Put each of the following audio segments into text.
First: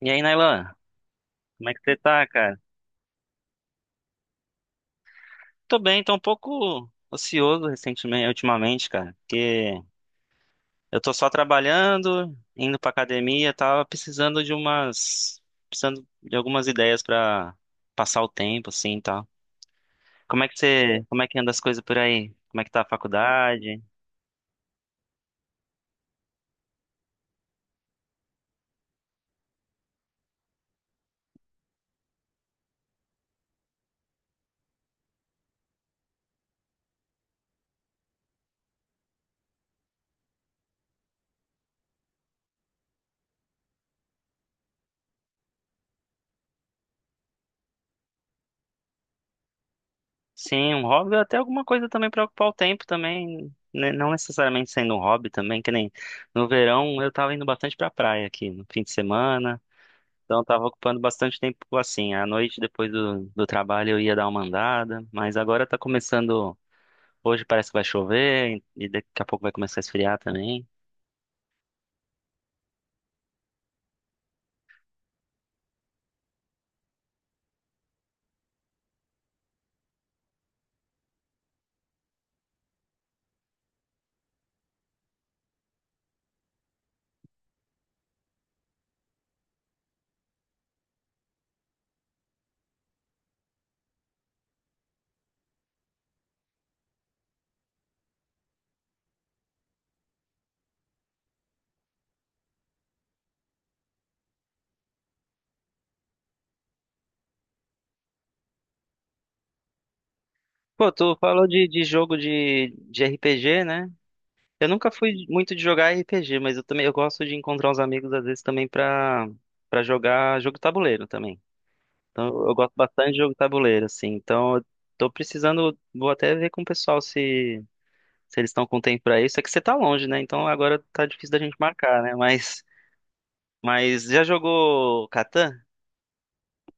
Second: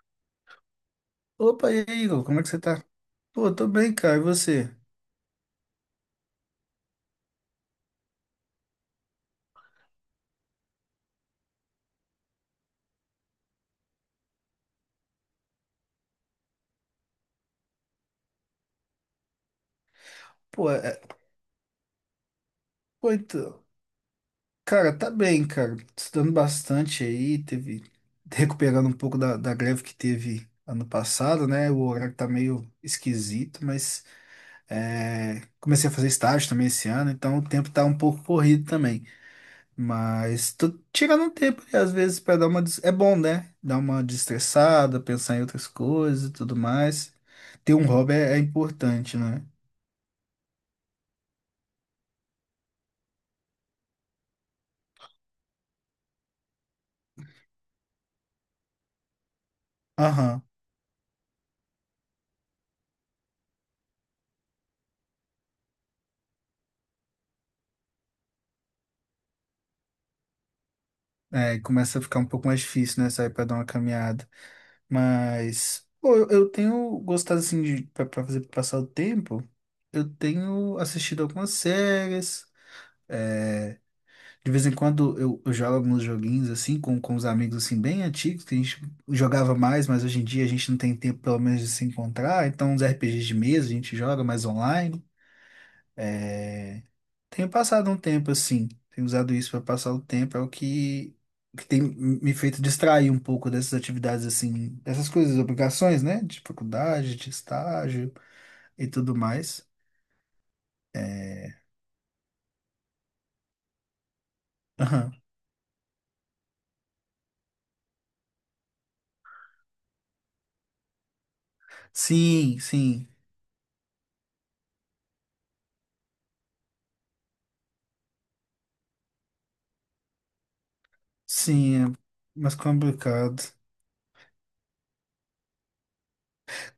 E aí, Nailan, como Opa, é que e você aí, Igor, tá, como é que cara? você tá? Pô, eu tô bem, cara, e você? Tô bem, tô um pouco ocioso recentemente, ultimamente, cara, porque eu tô só trabalhando, indo pra academia, tava precisando de algumas ideias pra passar o tempo, assim, e tal. Pô, é... é, Como é que anda as coisas por aí? Como é que tá a Pô, então. faculdade? Cara, tá bem, cara, estudando bastante aí, Recuperando um pouco da greve que teve ano passado, né? O horário tá meio esquisito, mas comecei a fazer estágio também esse ano, então o tempo tá um pouco corrido também. Mas tô tirando um tempo, aí, às vezes, pra dar uma... des- É bom, né? Dar uma destressada, pensar em outras coisas e tudo mais. Ter um hobby é importante, né? Sim, um hobby, até alguma coisa também pra ocupar o tempo também, né, não necessariamente sendo um hobby também, que nem no verão eu tava indo bastante pra praia aqui, no fim de semana. Então, eu Aham. estava ocupando bastante tempo assim. À noite, depois do trabalho, eu ia dar uma andada, mas agora tá começando. Hoje parece que vai chover e daqui a pouco vai começar a esfriar também. É, começa a ficar um pouco mais difícil, né? Sair pra dar uma caminhada. Mas, pô, eu tenho gostado, assim, pra fazer pra passar o tempo. Eu tenho assistido algumas séries. De vez em quando eu jogo alguns joguinhos, assim, com os amigos, assim, bem antigos, que a gente jogava mais, mas hoje em dia a gente não tem tempo, pelo menos, de se encontrar. Então, uns RPGs de mesa a gente joga mais online. Tenho passado um tempo assim, tenho usado isso para passar o tempo, é o que tem me feito distrair um pouco dessas atividades assim, dessas coisas, obrigações, né? De faculdade, de estágio e tudo mais. Pô, tu falou É. de jogo de RPG, né? Eu nunca Aham. fui muito de jogar RPG, mas eu também eu gosto de encontrar os amigos às vezes também pra jogar jogo tabuleiro também. Então, eu Sim, gosto sim, bastante de jogo tabuleiro, assim. Então, eu tô precisando, vou até ver com o pessoal se eles estão com tempo pra isso, é que você tá longe, né? Então agora tá difícil da gente sim, é marcar, né? mais Mas, complicado. mas já jogou Catan?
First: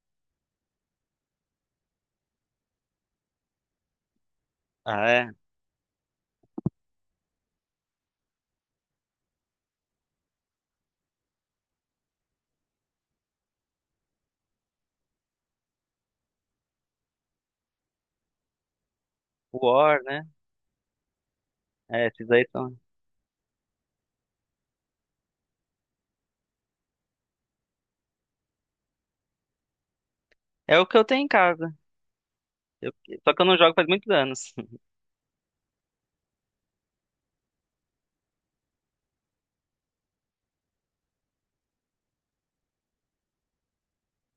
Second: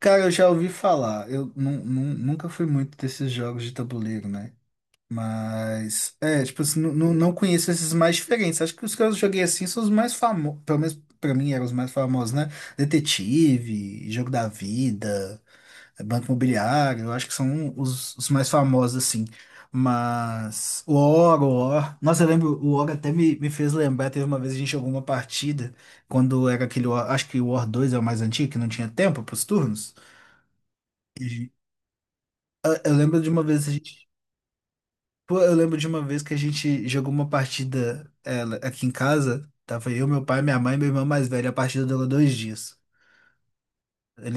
Cara, eu já ouvi falar, eu nunca fui muito desses jogos de tabuleiro, né? Ah, é. Mas, é, tipo, assim, não conheço esses mais diferentes. Acho que os que eu joguei assim são os mais famosos, pelo menos pra mim eram os mais famosos, né? Detetive, Jogo da Vida, Banco Imobiliário, eu acho que são os mais famosos, assim. War, né? Mas, o Oro, É, Nossa, eu esses aí lembro, o são. Oro até me fez lembrar, teve uma vez a gente jogou uma partida, quando era aquele, War- acho que o War 2 é o mais antigo, que não tinha tempo pros turnos. É o que eu tenho em E casa. Eu- Eu lembro de Só que uma eu não vez a jogo faz muitos gente anos. Pô, eu lembro de uma vez que a gente jogou uma partida ela, aqui em casa. Tava eu, meu pai, minha mãe e meu irmão mais velho. A partida durou 2 dias.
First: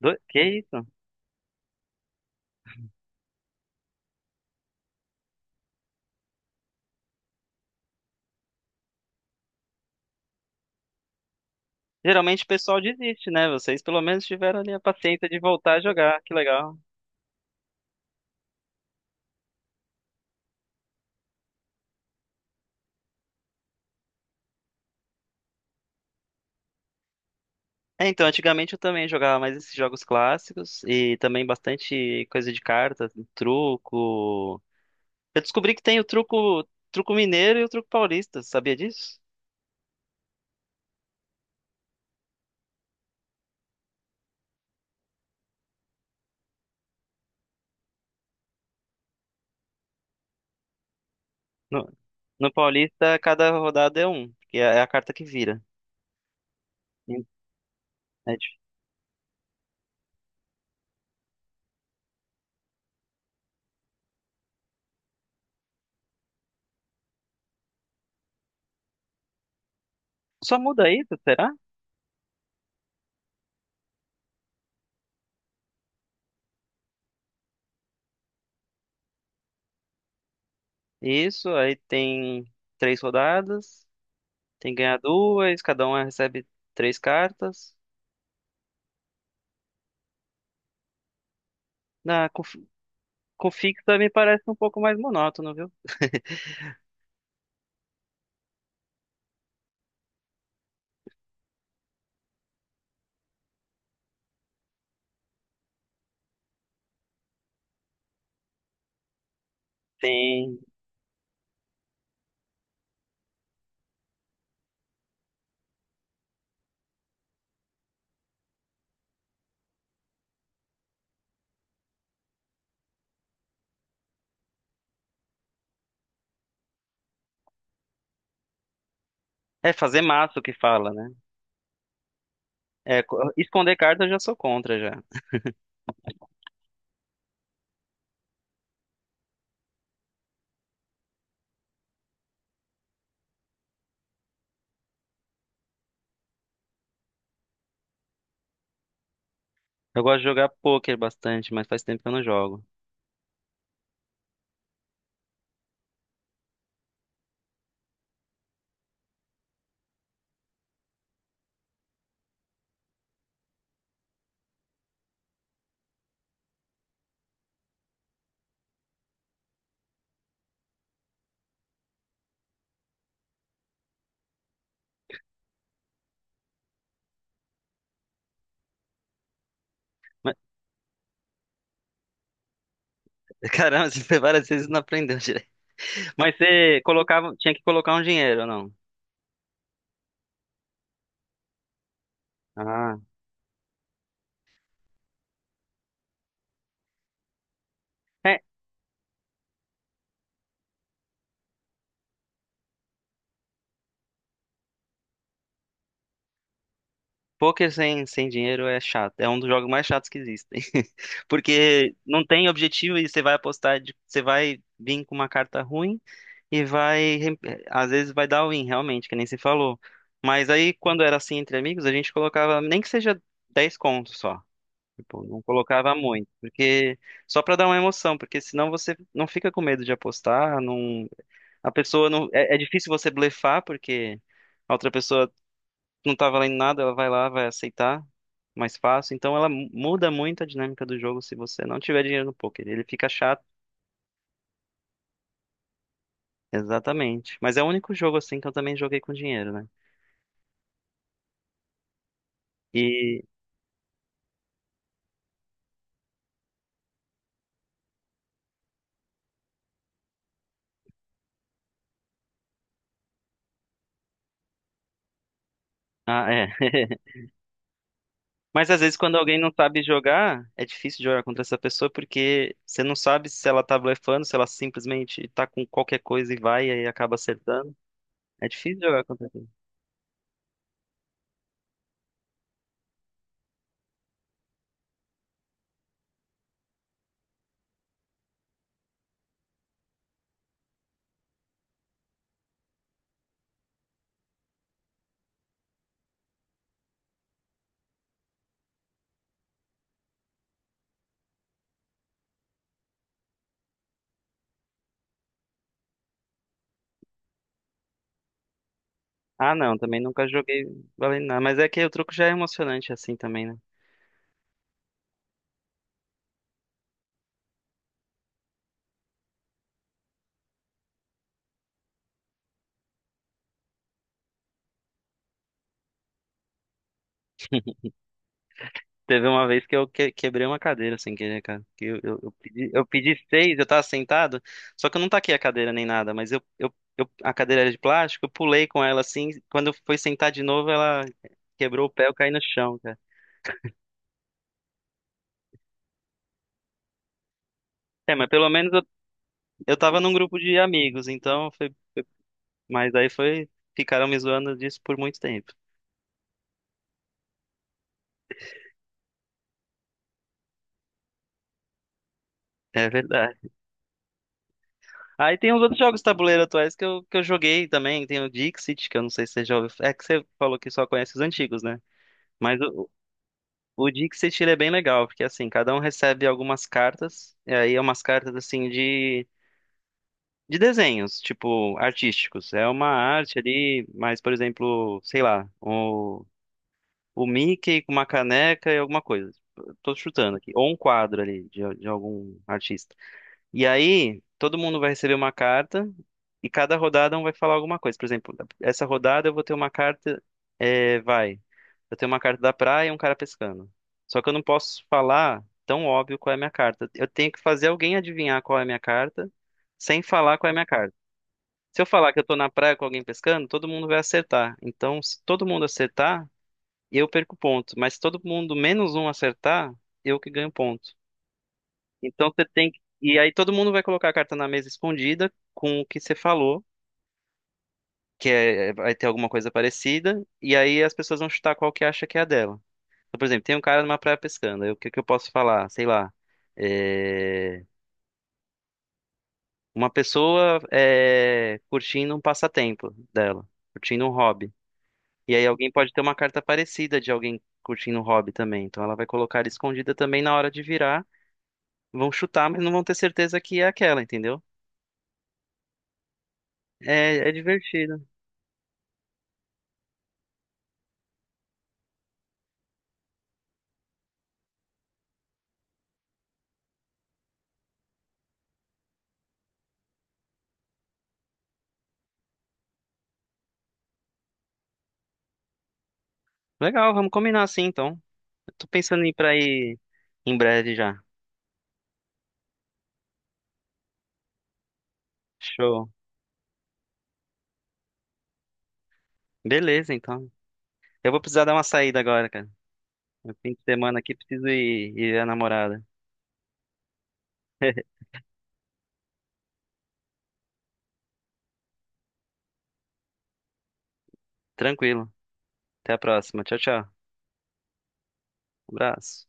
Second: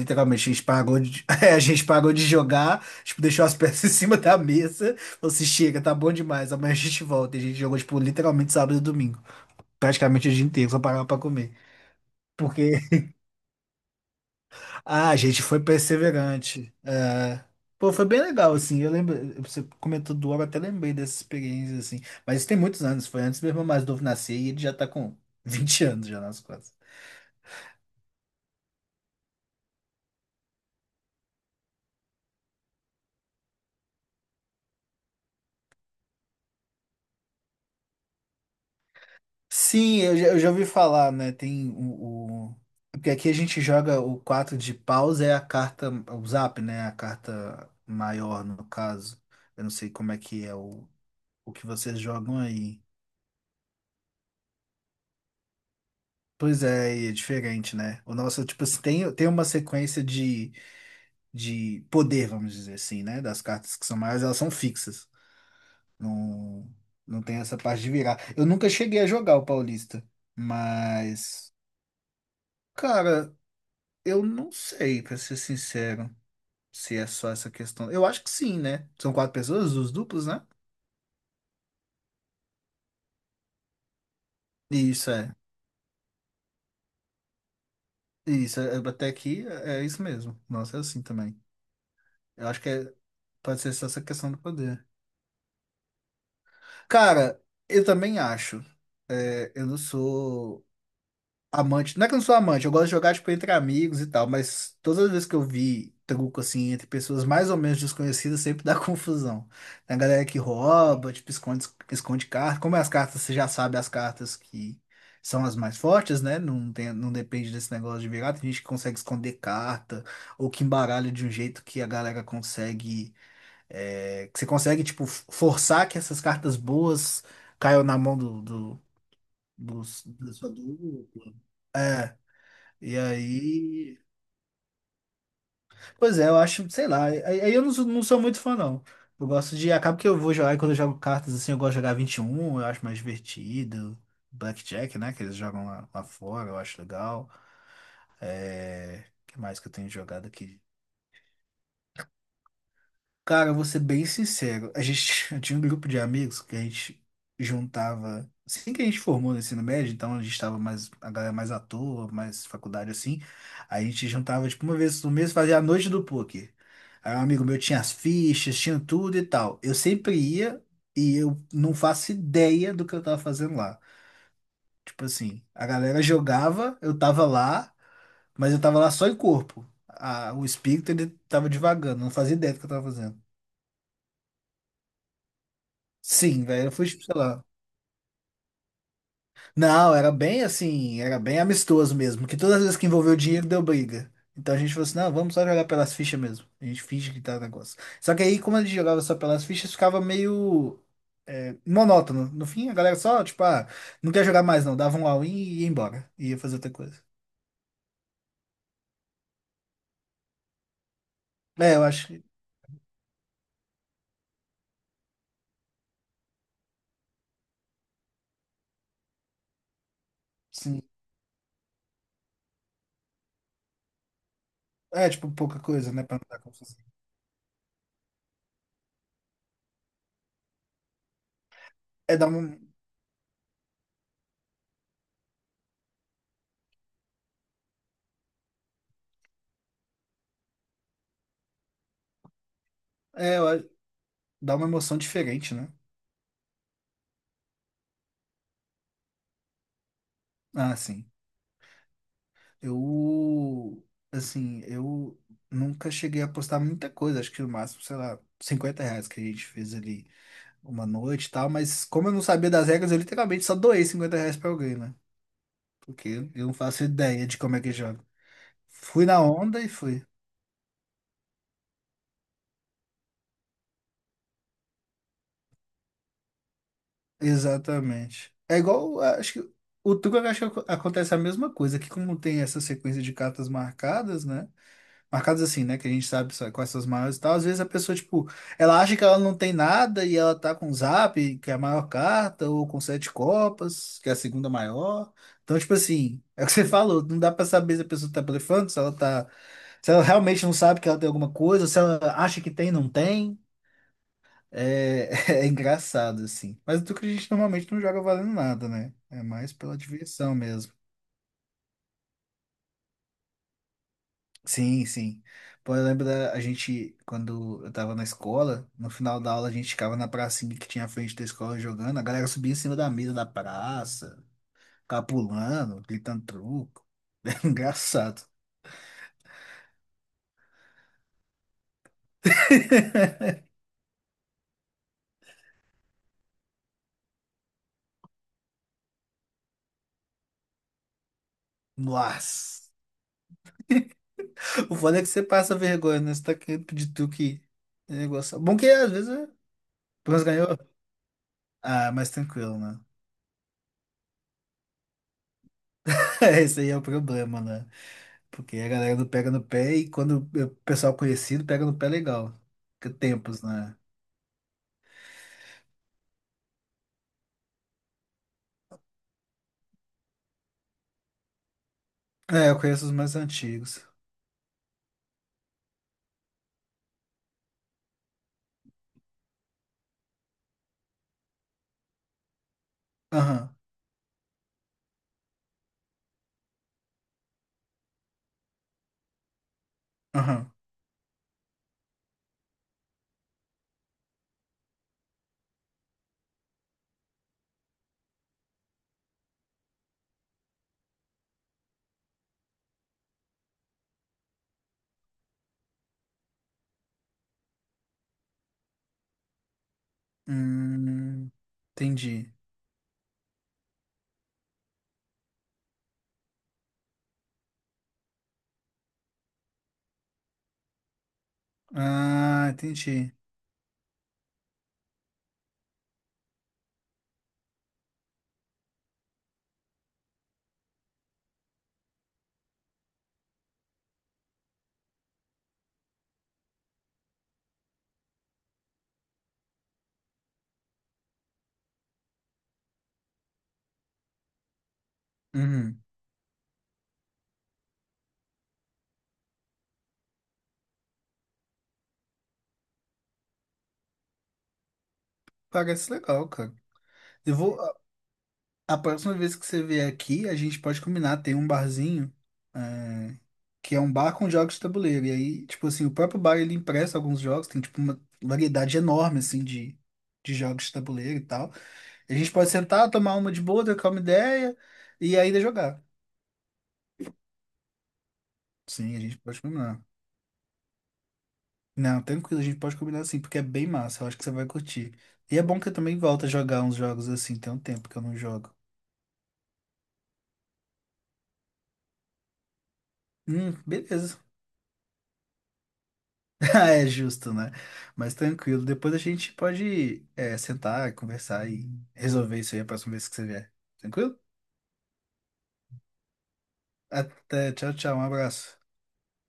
Do... Que a gente isso? pagou de, a gente pagou de jogar, tipo, deixou as peças em cima da mesa. Falou assim, chega, tá bom demais, amanhã a gente volta. E a gente jogou, tipo, literalmente sábado e domingo. Praticamente o dia inteiro, só parava pra comer. Geralmente o Porque pessoal desiste, né? Vocês pelo menos tiveram ali a Ah, a paciência de gente foi voltar a jogar. Que perseverante. legal. É. Pô, foi bem legal, assim. Eu lembro, você comentou do Ouro, eu até lembrei dessa experiência, assim. Mas isso tem muitos anos, foi antes meu irmão mais novo nascer e ele já tá com 20 anos já nas costas. É, então, antigamente eu também jogava mais esses jogos clássicos e também bastante coisa de cartas, truco. Eu descobri que tem o truco, truco mineiro e o truco paulista, sabia disso? Sim, eu já ouvi falar, né? Porque aqui a gente joga o 4 de paus, é a carta, o zap, né? A carta maior, no caso. Eu não sei como é que é o que No, vocês jogam no aí. Paulista, cada rodada é um, que é a carta que vira. Pois é, e é Sim. diferente, né? O É nosso, dif- tipo, assim, tem uma sequência de poder, vamos dizer assim, né? Das cartas que são maiores, elas são fixas. Não, não tem essa parte de virar. Eu nunca cheguei a jogar o Paulista, Só muda isso, mas, será? cara, eu não sei, pra ser sincero, se é só essa questão. Eu acho que sim, né? São quatro pessoas, os duplos, né? Isso, aí tem três rodadas, tem que ganhar Isso é. duas, cada um recebe três cartas. Isso, é, até aqui é isso mesmo. Nossa, é assim também. Na com, Eu acho fi- que com pode ser só fixa essa me questão do parece um pouco poder. mais monótono, viu? Cara, eu também acho. É, eu não sou. Amante, não é que eu não sou amante, eu gosto de jogar, tipo, entre amigos e tal, mas todas as vezes que eu vi truco, assim, entre pessoas mais ou menos desconhecidas, sempre dá confusão. Tem a galera que Tem. rouba, tipo, esconde carta. Como é as cartas, você já sabe as cartas que são as mais fortes, né? Não tem, não depende desse negócio de virar. Tem gente que consegue esconder carta, ou que embaralha de um jeito que a galera consegue, é, que você consegue, tipo, forçar que essas cartas boas caiam na mão do, do, É fazer da maço sua que fala, né? dupla. E Esconder aí. carta eu já sou contra já. Pois é, eu acho, sei lá. Aí eu não sou muito fã, não. Eu gosto de. Acaba que eu vou jogar, e quando eu jogo cartas assim, eu gosto de jogar 21 eu acho mais divertido. Blackjack, né? Que eles jogam lá fora, eu acho legal. É. O que mais que eu tenho Eu gosto de jogado jogar aqui? pôquer bastante, mas faz tempo que eu não jogo. Cara, eu vou ser bem sincero. A gente eu tinha um grupo de amigos que a gente juntava. Assim que a gente formou no ensino médio, então a gente estava mais, a galera mais à toa, mais faculdade assim. A gente juntava, tipo, uma vez no mês, fazia a noite do poker. Aí um amigo meu tinha as fichas, tinha tudo e tal. Eu sempre ia e eu não faço ideia do que eu tava fazendo lá. Tipo assim, a galera jogava, eu tava lá, mas eu tava lá só em corpo. Mas, O espírito, ele tava divagando, não fazia ideia do que eu tava fazendo. caramba, você várias vezes não aprendeu direito. Mas Sim, velho, eu você fui, tipo, sei colocava, lá. tinha que colocar um dinheiro, ou não? Não, era bem assim, era bem amistoso mesmo, que todas as vezes que Ah. envolveu dinheiro deu briga. Então a gente falou assim, não, vamos só jogar pelas fichas mesmo. A gente finge que tá negócio. Só que aí, É, como a gente jogava só pelas fichas, ficava meio monótono. No fim, a galera só, tipo, ah, não quer jogar mais não, dava um all-in e ia embora. E ia fazer outra coisa. poker sem dinheiro é chato. É um dos jogos mais chatos que existem. É, eu Porque acho não que, tem objetivo e você vai apostar, você vai vir com uma carta ruim e vai. Às vezes vai dar win, realmente, que nem se falou. Mas aí, sim. quando era assim entre amigos, a gente colocava nem que seja 10 contos só. É, Tipo, tipo, não pouca coisa, colocava né, pra não muito. dar confusão. Porque só pra dar uma emoção, porque senão você não fica com medo de apostar. Não... A pessoa É, dá não. uma, É, difícil você blefar, porque a outra pessoa não tá valendo nada, ela vai lá, vai aceitar mais fácil. Então ela muda muito a dinâmica do jogo se você não tiver dinheiro no poker. Ele fica é, chato. eu acho- dá uma emoção diferente, né? Exatamente. Mas é o único jogo assim que eu também joguei com dinheiro, né? Ah, sim. E Eu, eu nunca cheguei a apostar muita coisa, acho que o máximo, sei lá, R$ 50 que a gente fez ali uma noite e tal, mas como eu não sabia das regras, eu literalmente só doei R$ 50 pra alguém, né? Porque ah, é. eu não faço ideia de como é que joga. Mas às vezes Fui quando na alguém não onda e sabe fui. jogar, é difícil jogar contra essa pessoa porque você não sabe se ela tá blefando, se ela simplesmente tá com qualquer coisa e vai e aí acaba acertando. Exatamente. É É difícil igual, jogar contra acho ele. que o truco, eu acho que acontece a mesma coisa, que como tem essa sequência de cartas marcadas, né? Marcadas assim, né? Que a gente sabe só quais são as maiores e tal. Às vezes a pessoa, tipo, ela acha que ela não tem nada e ela tá com o Zap, que é a maior carta, ou com sete copas, que é a segunda maior. Então, tipo assim, é o que você falou, não dá pra saber se a pessoa tá blefando, se ela tá. Se ela realmente não sabe que ela tem alguma coisa, ou se ela acha que tem, não tem. É, é engraçado, assim. Mas o truque a gente normalmente não joga valendo nada, né? É mais Ah, não, pela também nunca diversão joguei mesmo. valendo nada, mas é que o truco já é emocionante assim também, né? Sim, sim. Pô, eu lembro da a gente, quando eu tava na escola, no final da aula a gente ficava na pracinha que tinha à frente da escola jogando, a galera subia em cima da mesa da praça, ficava pulando, gritando truco. Era engraçado. Teve uma vez que quebrei uma cadeira sem querer, cara. Que eu pedi seis, eu tava sentado, só que eu não taquei a cadeira nem nada, mas a cadeira era de plástico, eu pulei com ela assim. Quando eu fui sentar de novo, ela quebrou o pé, eu caí no Nossa. chão, cara. O foda é que você passa vergonha, né? Você tá querendo pedir truco e é um É, mas negócio. pelo Bom que menos eu, às vezes é. Pelo eu tava num menos grupo ganhou. de amigos, então foi. Ah, mais tranquilo, né? Mas aí foi. Ficaram me zoando disso por muito tempo. Esse aí é o problema, né? Porque a galera não pega no pé e quando o pessoal conhecido pega no pé legal. É Que tempos, verdade. né? Aí tem os outros jogos de tabuleiro atuais que eu joguei também. Tem o Dixit, que eu não sei se você já ouviu. É que você falou que só conhece os antigos, né? É, eu Mas conheço o, os mais antigos. o dia que você tira é bem legal, porque assim, cada um recebe algumas cartas, e aí é umas cartas assim de desenhos, tipo, artísticos. É uma arte Aham, ali, mas, por exemplo, sei lá, o Mickey com uma caneca e alguma coisa. Tô chutando aham. aqui. Ou um quadro ali de algum artista. E aí, todo mundo vai receber uma carta e cada rodada um vai falar alguma coisa. Por exemplo, essa rodada eu vou ter uma carta, é, vai. Eu tenho uma carta da praia e um cara pescando. Só que eu não posso falar tão óbvio qual é a minha carta. Eu tenho que fazer alguém adivinhar qual é a minha carta sem falar qual é a minha carta. Hum, Se eu falar que eu entendi. tô na praia com alguém pescando, todo mundo vai acertar. Então, se todo mundo acertar, eu perco ponto. Mas se todo mundo menos um acertar, eu que ganho ponto. Então você Ah, tem que. entendi. E aí todo mundo vai colocar a carta na mesa escondida com o que você falou, vai ter alguma coisa parecida, e aí as pessoas vão chutar qual que acha que é a dela. Então, por exemplo, tem um cara numa praia pescando, aí o que que eu posso falar? Sei lá. é, Uma pessoa curtindo um passatempo dela, curtindo um hobby. E aí alguém Uhum. pode ter uma carta parecida de alguém curtindo um hobby também. Então ela vai colocar escondida também na hora de virar. Vão chutar, mas não vão ter certeza que é aquela, entendeu? Parece legal, cara. É, é Eu vou. Divertido. A próxima vez que você vier aqui, a gente pode combinar. Tem um barzinho, é, que é um bar com jogos de tabuleiro. E aí, tipo assim, o próprio bar ele empresta alguns jogos. Tem, tipo, uma variedade enorme, assim, de jogos de tabuleiro e tal. E a gente pode sentar, tomar uma de boa, trocar uma ideia e ainda jogar. Legal, vamos combinar assim então. Eu tô Sim, a pensando em gente pode ir combinar. em breve já. Não, tranquilo, a gente pode combinar assim, porque é bem massa, eu acho que você vai curtir. E é bom que eu Show. também volto a jogar uns jogos assim, tem um tempo que eu não jogo. Beleza, então. Eu vou precisar dar uma saída agora, cara. No fim de semana aqui Beleza. preciso ir ver a namorada. Ah, é justo, né? Mas tranquilo, depois a gente pode sentar, conversar e resolver isso aí a próxima vez que você vier. Tranquilo? Tranquilo. Até a próxima. Tchau, tchau. Até, tchau, tchau, um abraço. Abraço.